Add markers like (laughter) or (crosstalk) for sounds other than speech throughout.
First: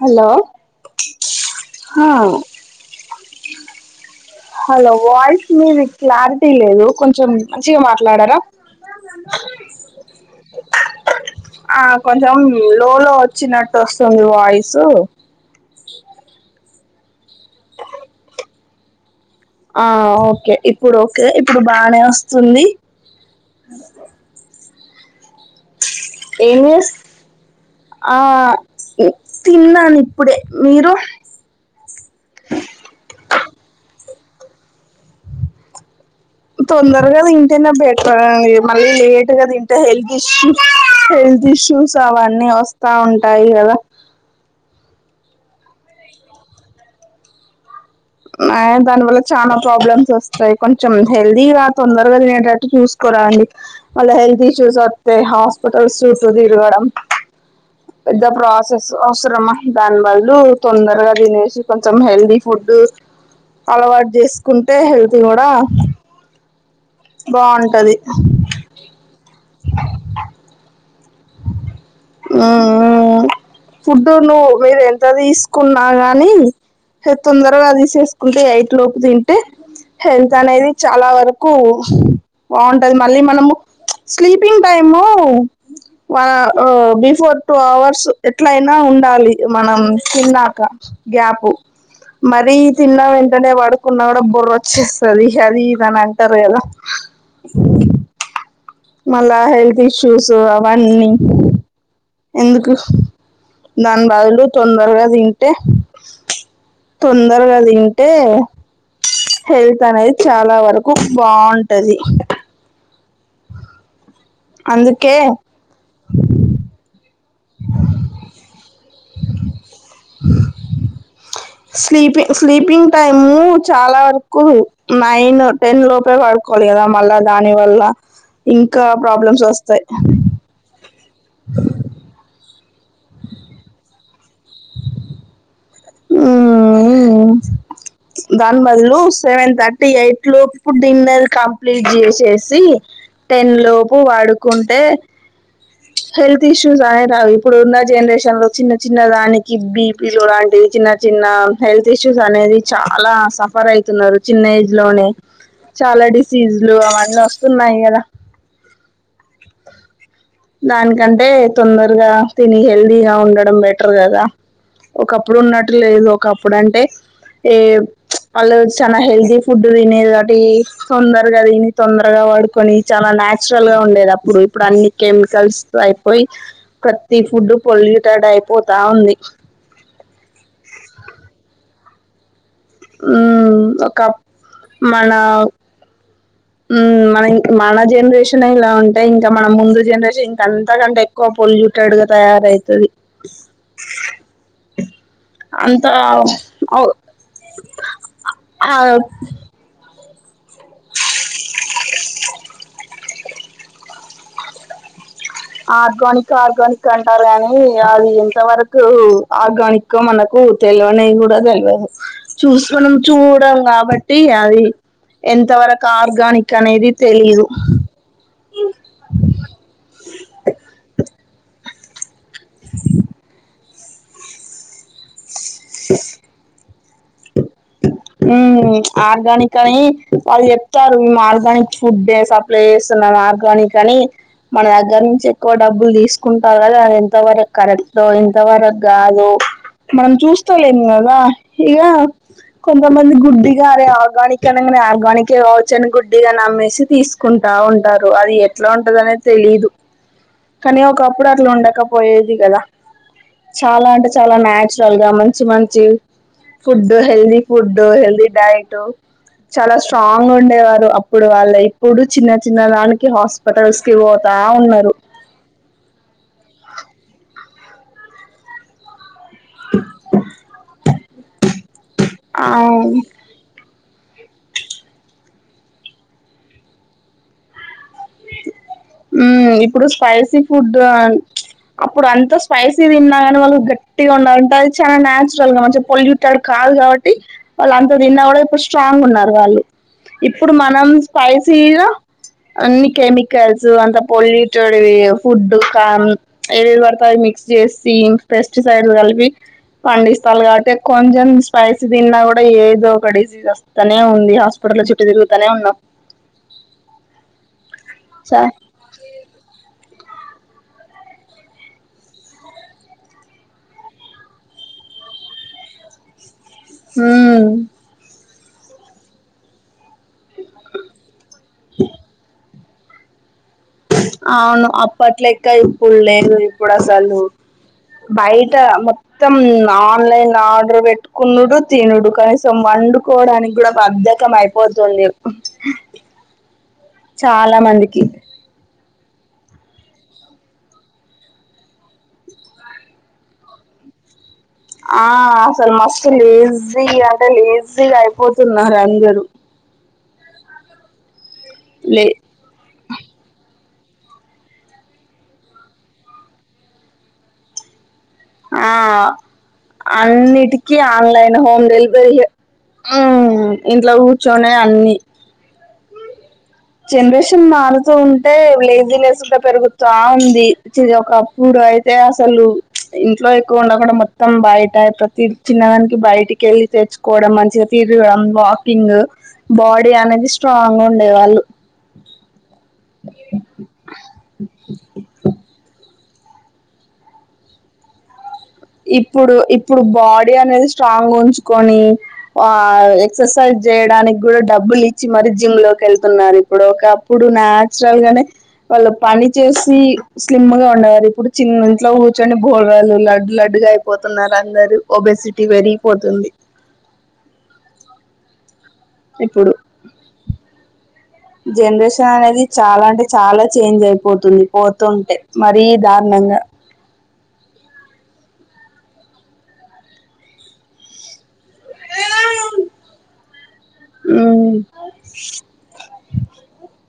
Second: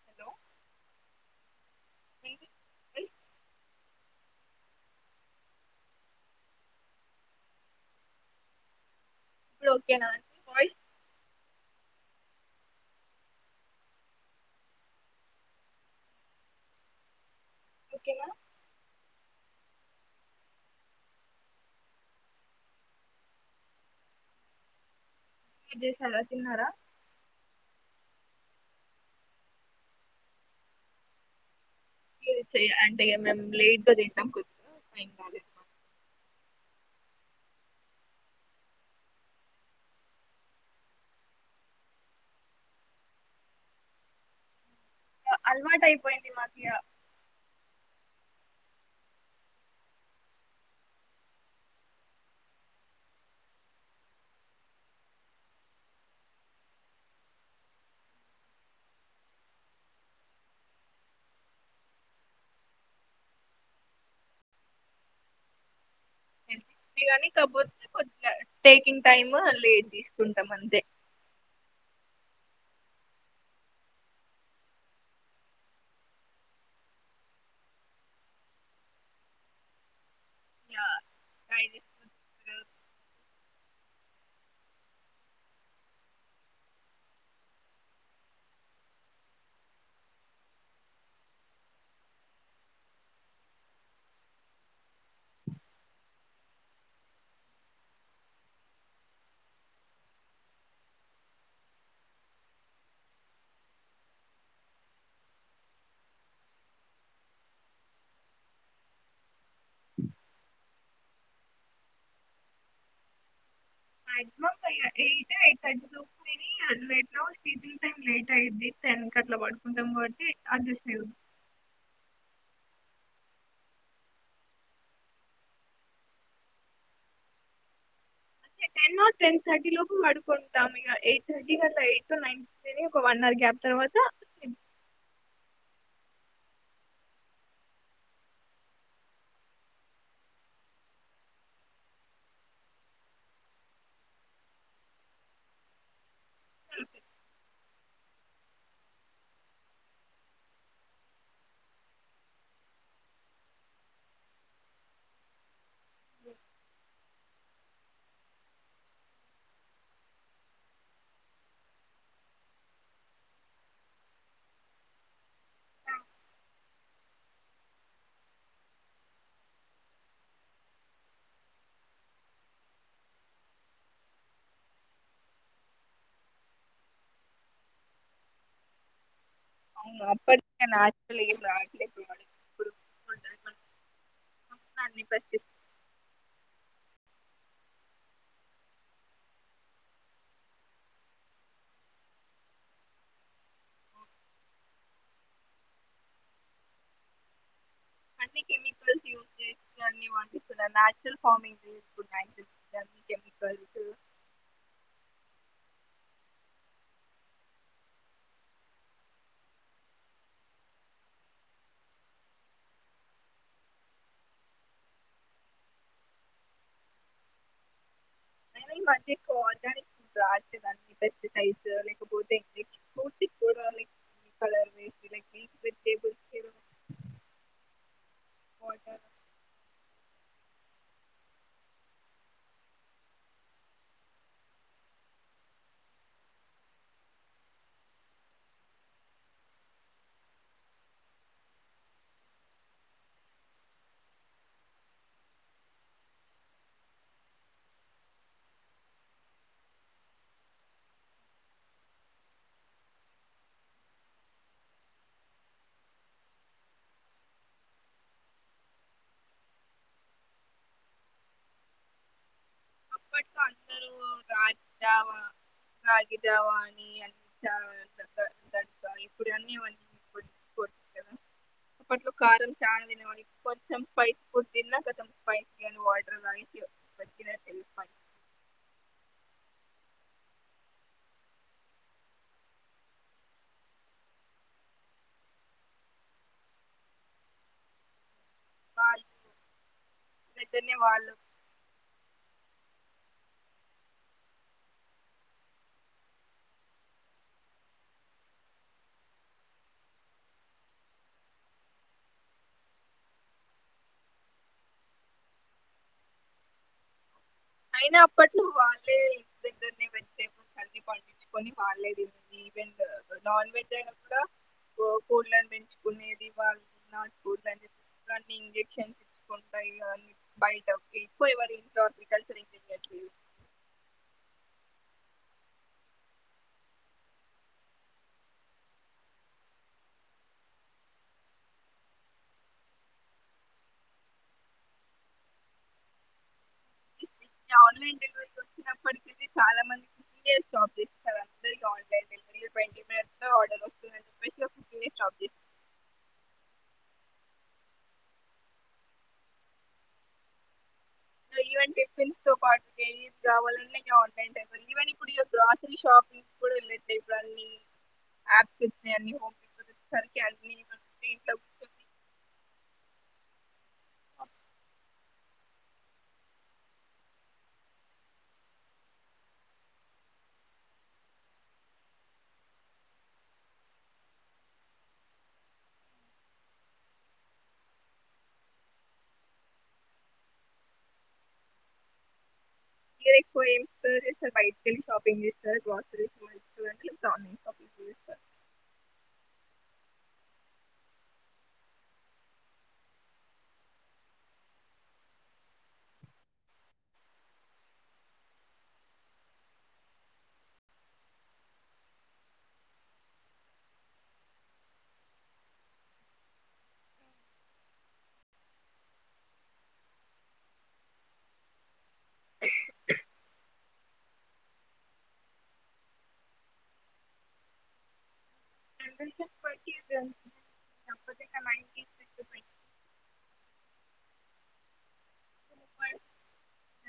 Hello హ అండి, hello voice మీది క్లారిటీ లేదు కొంచెం మంచిగా మాట్లాడారా ఇప్పుడు ఓకేనా అని వాయిస్ ఆ కొంచెం లో లో వచ్చినట్టు వస్తుంది వాయిసు ఓకేనా ఆ ఓకే ఇప్పుడు ఓకే ఇప్పుడు బానే వస్తుంది ఇదే సరే ఏం తిన్నారా చేస్ ఆ తిన్నాను ఇప్పుడే మీరు ఈ రచయ అంటే ఎమన్నా లేట్ గా తింటాం కొద్దిగా టైమ్ కాలే ఇంకా తొందరగా దింటేనే బెటర్ మళ్ళీ లేట్గా తింటే హెల్త్ ఇష్యూ హెల్త్ ఇష్యూస్ అవన్నీ వస్తా ఉంటాయి కదా అలవాటు అయిపోయింది మాకు ఇగ దాని వల్ల చాలా ప్రాబ్లమ్స్ వస్తాయి కొంచెం హెల్దీగా తొందరగా దినేటట్టు చూసుకోరాండి మళ్ళ హెల్త్ ఇష్యూస్ వస్తా హాస్పిటల్స్ చుట్టూ తిరగడం పెద్ద ప్రాసెస్ అవసరమా దానివల్ల తొందరగా తినేసి కొంచెం హెల్దీ ఫుడ్ అలవాటు చేసుకుంటే హెల్త్ గూడా కాని కాకపోతే కొద్దిగా టేకింగ్ టైమ్ లేట్ దీసుకుంటాం అంతే ఆ ఫుడ్డు నువ్వు మీరు ఎంత దీసుకున్నా గాని తొందరగా తీసేసుకుంటే ఎయిట్ లోపు తింటే హెల్త్ త్ అనేది ఇగ చాలా వరకు బాగుంటది మళ్ళీ మనము sleeping time before two hours ఎట్లయినా ఉండాలి మనం తిన్నాక గ్యాప్ మరీ తిన్నా వెంటనే పడుకున్నా కూడా బొర్ర వచ్చేస్తుంది అది ఇదని అంటారు కదా మళ్ళా హెల్త్ ఇష్యూస్ పన్ని ఎందుకు దాని బాదులు తొందరగా తింటే తొందరగా తింటే స హెల్తనేది చాలా వరకు క్కు బాగుంటది మాక్సిమం అందుకే ఎయిట్ ఎయిట్ అర్ అ నా స్లీపింగ్ టైమ్ నైట్ అయిది టెన్కి అట్లా పడుకుంటాం కాబట్టి అస్దు స్లీపింగ్ స్లీపింగ్ టైము చాలా వరకు నైన్ టెన్ లోపే పడుకోవాలి కదా మళ్ళా దాని వల్ల అంతే ఇంకా టెన్ ఆ టెన్ ప్రాబ్లమ్స్ థర్టీ లో వస్తాయి బడుకుంటాం ఇంగ ఎయిట్ థర్టీ కంత ఎయిట్టు నైన్ తిని ఒక వన్ అవర్ గ్యాప్ తర్వాత ఊ దాని బదులు సెవెన్ థర్టీ ఎయిట్ లోపు డిన్నర్ కంప్లీట్ జేసేసి టెన్ లోపు పడుకుంటే హెల్త్ ఇష్యూస్ రానే రాదు ఇప్పుడున్న జనరేషన్ లో చిన్న చిన్న దానికి బీపిలు లాంటివి చిన్న చిన్న హెల్త్ ఇష్యూస్ అనేది చాలా సఫర్ అయితున్నారు చిన్న ఏజ్ లోనే చాలా డిసీజులు అవన్నీ వ సున్నాయి గదా దానికంటే తొందరగా తిని హెల్దీగా ఉండడం బెటర్ గదా ఒకప్పుడు ఉన్నట్టు లేదు ఒకప్పుడు అంటే ఏ వాళ్ళు చాలా హెల్దీ ఫుడ్ తినేది కాట్టి తొందరగా దిని తొందరగా వాడుకొని చాలా నాచురల్ గా ఉండేది అప్పుడు ఇప్పుడు అన్ని కెమికల్స్ అయిపోయి ప్రతి ఫుడ్ పొల్యూటెడ్ అయిపోతా ఉంది అవును అప్పటి నా ఆట్ ఆట్లే (unintelligible) ఉ ఒకప్ అన్ని మన పెస్టిస్ ఉ మనం మన జనరేషన్ ఇలా ఉంటే. ఇంకా మన ముందు జనరేషన్ ఇంక అంతకంటే ఎక్కువ పొల్యూటెడ్ గా తయారఅయితది అంత ఔ ఆ ఇప్పుడా నాచురల్ ఫార్మింగ్ ఇబ్బుడు కెమికల్సు ఆర్గానిక్ ఆర్గానిక్ అంటారు గానీ అది ఎంత వరకు ఆర్గానికో మనకు తెలివనేది కూడా తెలవదు చూసి మనం చూడం కాబట్టి అది ఎంత వరకు ఆర్గానిక్ అనేది తెలిదు అయినా ఈ మధ్య ఎక్కువ ఆర్గానిక్ (inaudible) ఈ కలర్ వేస్ట్ ఈల్లకి ఉ వాటర్ ఆర్గానిక్ అని వాళ్ళు జెప్తారు మేము ఆర్గానిక్ ఫుడ్డే సప్లై ఏస్తున్నాము ఆర్గానిక్ అని మన దగ్గర నుంచి ఎక్కువ డబ్బులు దీసుకుంటారు గదా అది ఎంత వరకు కరెక్టొ ఎంత వరకు గాదో మనం చూస్తలేము గదా ఇగ కొంతమంది గుడ్డిగా అరే ఆర్గానిక్ అన్నంగానే ఆర్గానికే కావచ్చు అని గుడ్డిగా నమ్మేసి తీసుకుంటా ఉంటారు అది ఎట్లా ఉంటదానేది తెలిదు కానీ ఒకపుడు అట్లా ఉండకపోయేది కదా చాలా అంటే చాలా నాచురల్ గా మంచి మంచి food healthy food healthy diet చాలా స్ట్రాంగ్ ఉండేవారు అప్పుడు వాళ్లే ఇప్పుడు చిన్న చిన్న దానికి (inaudible) హాస్పిటల్స్ కి పోతా రాగి ఉన్నారు జావా రాగి జావా అని అ ఇప్పుడు (inaudible) కొంచం కొంచం అప్పట్లో ఆ కారం చాల్ దినెవారూ ఇపుడు కొంచం బయిట్ ఫుడ్ దిన్నా కతం స్పైసీ కానీ వాటర్ (inaudible) ఊ ఇప్పుడు స్పైసీ ఫుడ్ ఆ అప్పుడు అంత స్పైసీ దిన్నా గాని వాళ్ళు గట్టిగా ఉండంటే అది చాలా నాచురల్ గా మంచి పొల్యూటెడ్ కాదు కాబట్టి వాళ్ళు అంత దిన్నా గూడా ఇపుడు స్ట్రాంగ్ వాళ్ళు ఉన్నారు వాళ్ళు ఇప్పుడు వెంటనే మనం వాళ్ళు స్పైసీగా అన్ని కెమికల్స్ ల్స్ అంత పొల్యూటెడ్ వి ఫుడ్ కాన్ ఏవి పడితే అవి మిక్స్ చేసి పెస్టిసైడ్ కలిపి పండిస్తారు కాబట్టె కొంచం స్పైసీ దిన్నా గూడా ఏదో ఒక డీసీజ్ వస్తనే ఉంది హాస్పిటల్ల చుట్టు తిరుగుతనే ఉన్నాం అయినా అప్ సా (unintelligible) కంది పండించుకొని వాళ్లే దిం ఈవెండ్ నాన్ వెజ్ అయిన కూడా గోగులను పెంచుకునేది వాళ్ళు హు నాటు కోళ్ళని చెప్పి ఇంజెక్షన్స్ ఇచ్చుకుంటాయి గాని బయట ఎక్కువ ఎవరి ఇంట్లో ఉంది (unintelligible) అవును అప్పట్లెక ఇప్పుడు లేదు ఇప్పుడు అసలు బయట మొత్తం ఆన్లైన్ ఆర్డర్ పెట్టుకొనుడు తినుడు కనీసం వండుకోడానికి కూడా బద్ధకం అయిపోతుంది చాలా మందికి ఇప్పటికి ఇది చాలా మందికి యర్ స్టాప్ చేసేసారు అందరికి ఆన్లైన్ డెలివరీ ట్వంటీ మినిట్స్ లో ఆర్డర్ వస్తుంది ఆ అసలు మస్తు లేేజీ అంటే లేజీ జీగా అయిపోతున్నారు అందరు లే కేరీస్ కావాలని ఆన్లైన్ అయిపోయింది ఈవెన్ ఇప్పుడు గ్రాసరీ షాపింగ్స్ కూడా వెళ్లట్లేదు ఇప్పుడు అన్నీ ఆ అన్ని అన్నిటికీ ఇంట్లో ఆన్లైన్ హోమ్ కూర్చొని డెలివరీయే హ్మ్ ఇంట్లో కూర్చొనే అన్ని జనరేషన్ మారుతూ ఉంటే లేజినెస్ కుడ పెరుగుతావుంది చిది ఒకప్పుడు అయితే అసలు ఇంట్లో ఎక్కువ ఉండకుండా మొత్తం బయట ప్రతి చిన్నదానికి బయటికెళ్లి తెచ్చుకోవడం మంచిగా తిరడం వాకింగ్ బాడీ అనేది స్ట్రాంగుండే వాళ్ళు ఇవేకువ ఎమ్ కూర చేస్తారు బయట్కేల్లి షాపింగ్ చేస్తారు (unintelligible) ఇప్పుడు ఇప్పుడు బాడీ అనేది స్ట్రాంగ్ ఉంచుకొని ఆ ఎక్ససైజ్ చేయడానికి కూడా డబ్బులు ఇచ్చి మరి జిమ్ లోకి వెళ్తున్నారు ఇప్పుడు ఒకప్పుడు నాచురల్ గానే వాళ్ళు పని చేసి స్లిమ్ గా ఉండేవారు ఇప్పుడు చిన్ ఇంట్లో కూర్చొని బోరలు లడ్లు లడ్ డుగా అయిపోతున్నారు అందరు ఒబెసిటీ పెరిగిపోతుంది. ఇప్పుడు జనరేషన్ అనేది చాలా అంటే చాలా చేంజ్ అయిపోతుంది పోతుంటే మరీ దారుణంగా జనరేషన్ బట్టి తప్పకుండా నైన్టీస్ కిడ్స్ మ్మ్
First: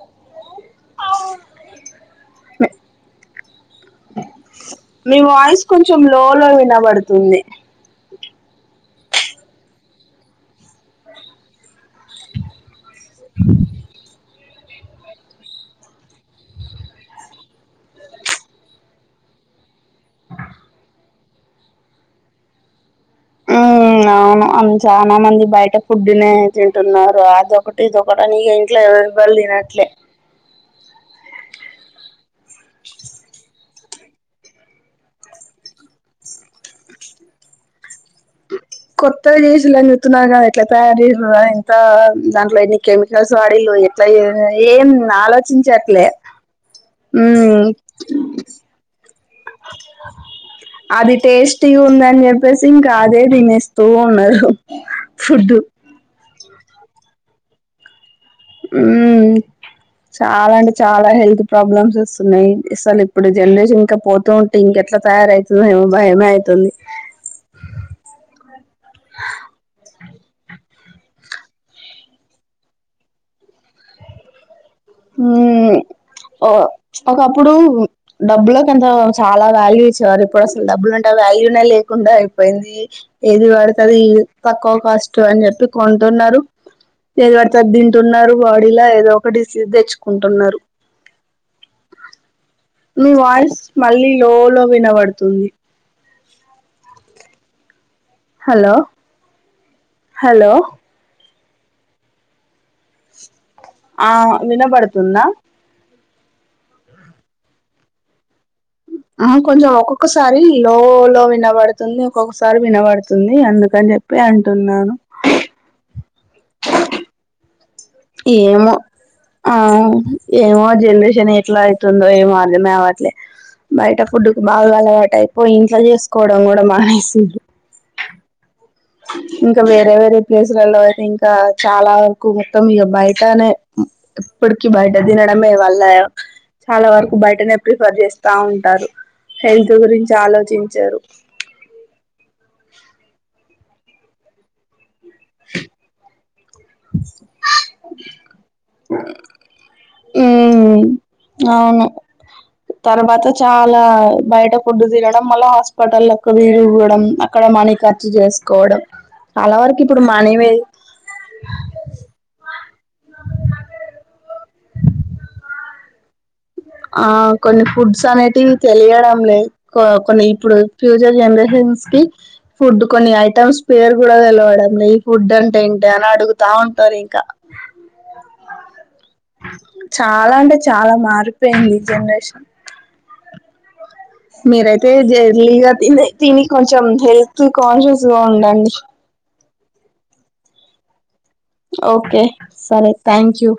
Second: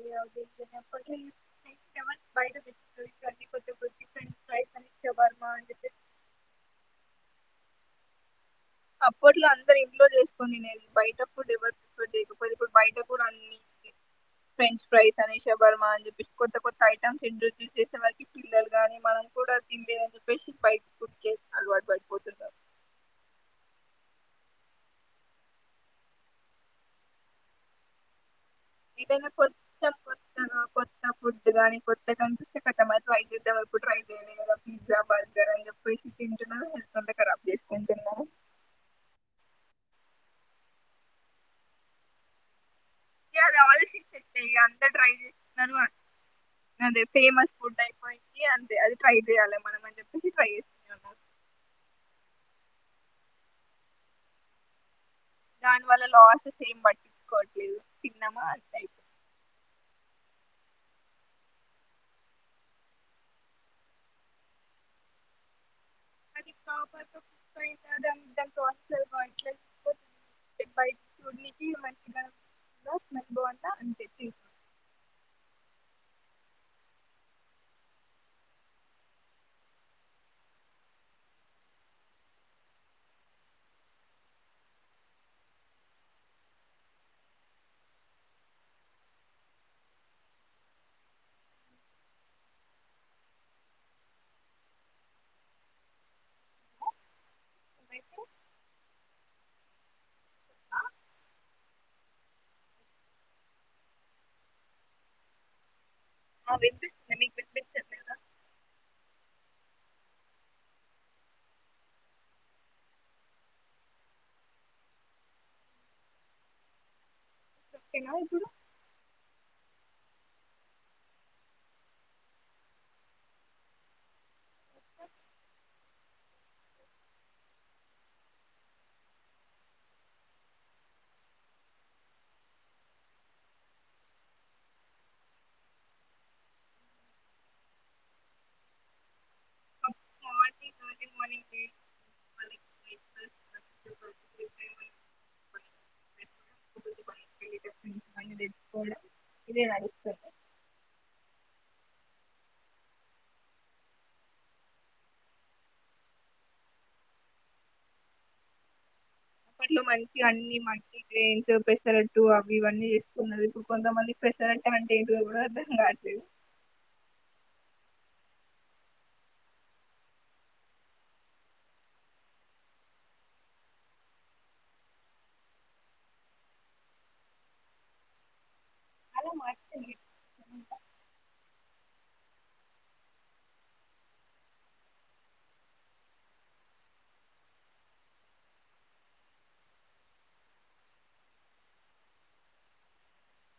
ఇంగ చిన్నప్పనుంచి ఎవరి బయట ఫుడ్ అని చెప్పి తుంది అప్పట్లో అందరు ఇంట్లో చేసుకొని తినేది బయట ఫుడ్ ఎవరు తేకపోయంది ఇప్పుడు బయట కూడా అన్ని ఫ్రెంచ్ ఫ్రైస్ అని షబర్మ అని చెప్పేసి కొత్త కొత్త ఐటమ్స్ ఇంట్రొడ్యూస్ చేసే వారికి పిల్లలు గాని మనం కూడా తినలేదని చెప్పేసి బయట్ ఫుడ్ టెస్ట్ అలవాటు పడిపోతుంటం ఉమ్ అవును ఆన్ చానా మంది బయట ఫుడ్ తినే తింటున్నారు అదొకటి ఇదొకటని ఏదైనా కొత్త కొత్తగా కొత్త ఫుడ్డు గానీ కొత్తగాన్ చూస్తే కతం ట్రై చేద్దాం అని ఎప్పుడు ట్రై చేయలే గదా పిజ్జా బర్గర్ అని చెప్పేసి తిని తినా అంత ఖరాబ్ చేస్ ఏం తిన్నావ్ కొత్త గా చేసిల్లని చెప్తున్నారు గదా ఎట్లా తయారు చేయాల్ల రా ఎంతో దాంట్లో ఎన్ని కెమికల్స్ ఇగ అది వాడింళ్ళు ఎట్లా ఎ ఆలోచించట్లే ఇగ ఎ ఏం అంతా ట్రై చేస్తున్నారు ఆలోచించట్లే అదే ఫేమస్ ఫుడ్ అయిపోయింది అంతే అది ట్రై చేయాలి మనం అని చెప్పేసి ట్రై చేస్తున్నాము అది టేస్టి గ ఉందని చెప్పేసి ఇంక అదే తినేస్తూ ఉన్నారు హు దాన్ వల్ల లాస్ సీమ్ పట్ ఇచుకోవట్లేదు చిన్నమ్మా అంతయ్ ఉమ్ చాలా అంటే చాలా హెల్త్ ప్రాబ్లమ్స్ వస్తున్నాయి అసలు ఇప్పుడు జనరేషన్ ఇంకా పోతూ ఉంటే ఇంక ఎట్లా తయారయితదో ఏమో భయమే అది అయితుంది కాపా దం వ బయట చూడ్ నికి మంచిగా బ మన్ బోండా అంతే తీ మ్మ్ ఓ ప్చ్ ఒకప్పుడు డబ్బులకి అంత చాలా వాల్యూ ఇచ్చేవారు ఇప్పుడు అసలు డబ్బులంటే వాల్యూనే లేకుండా అయిపోయింది ఏది పడితే అది తక్కువ కాస్ట్ అని చెప్పి కొంటున్నారు ఏది పడితే అది తింటున్నారు బాడీలో ఏదో ఒకటి డీస్ సిద్దెచ్చుకుంటున్నారు మీ వాయిస్ మళ్ళీ లో లో వినబడుతుంది. (unintelligible) అయితే హలో హలో ఆ, ఆ వినబడుతుంద. ఆ విన్పిస్తుంది మీక్ విన్పిచ్చట్లేద. ఆ కొంచెం ఒకొకసారి లో లో వినబడుతుంది ఒకొకసారి వినబడుతుంది అందుకన్ జెప్పి అంటున్నాను. ఓకేనా ఇప్పుడు ఏమొ ఆ ఏమో జన్రేషనెట్లా అయ్తుందో ఏమో అర్దమే అవట్లె బయట ఫుడ్డుకు బాగా అలవాటైపోయి ఇంట్లో జేస్కోవడం కూడా మానేసిండ్రు. ఇంక వేరే వేరే ప్లేసులల్లో ఐతే ఇంకా చాలా వర్కు మొత్తం ఇగ బయ్టానే ఇ ఇప్పుడికి బయ్ట దినడమే వల్ల చాలా వరకు బయటనే ప్రిఫర్ జేస్తా ఉంటారు హెల్త్ మార్నింగ్ గురించాలోచించరు. ఎర్లీ (inaudible) (unintelligible) (unintelligible) (inaudible) (unintelligible) ఆయన దెచ్చుకోడం. (unintelligible) ఔను తర్వాత చాలా బయట ఫుడ్డు దినడం మళ్ళ హాస్పెటల్లకు దిరుగుడం అక్కడ మనీ ఖర్చు జేస్కోవడం. అప్పట్లొ మంచిగన్నీ మల్టీ గ్రేన్సు పెసరట్టు అవ్ ఇవ్ అన్. ఇంగ జేస్కున్నదిప్పుడు కొంతమందిక్ పెసరట్టంటే ఏంటిదో గూడా అర్థం గాట్లేదు. ఆ కొన్ని ఫుడ్స్ అనేటివ్ తెలియడంలేద్ కొ కొన్ని ఇప్పుడు ఫ్యూచర్ జనరేషన్స్ కి ఫుడ్డుకొని ఐటమ్స్ పేరు గూడా తెలవడంలే ఈ ఫుడ్డంట్ ఏంటి అని అడుగుతా ఉంటారింక. అలా మార్చింది చాలా అంటె చాలా మారి పెయ్ంది జన్రేషన్. మీరైతే జెర్లీగా తిని తిని కొంచెం హెల్త్ కాన్షియస్లొ ఉండండి. ఓకే సరే థ్యాంక్యూ.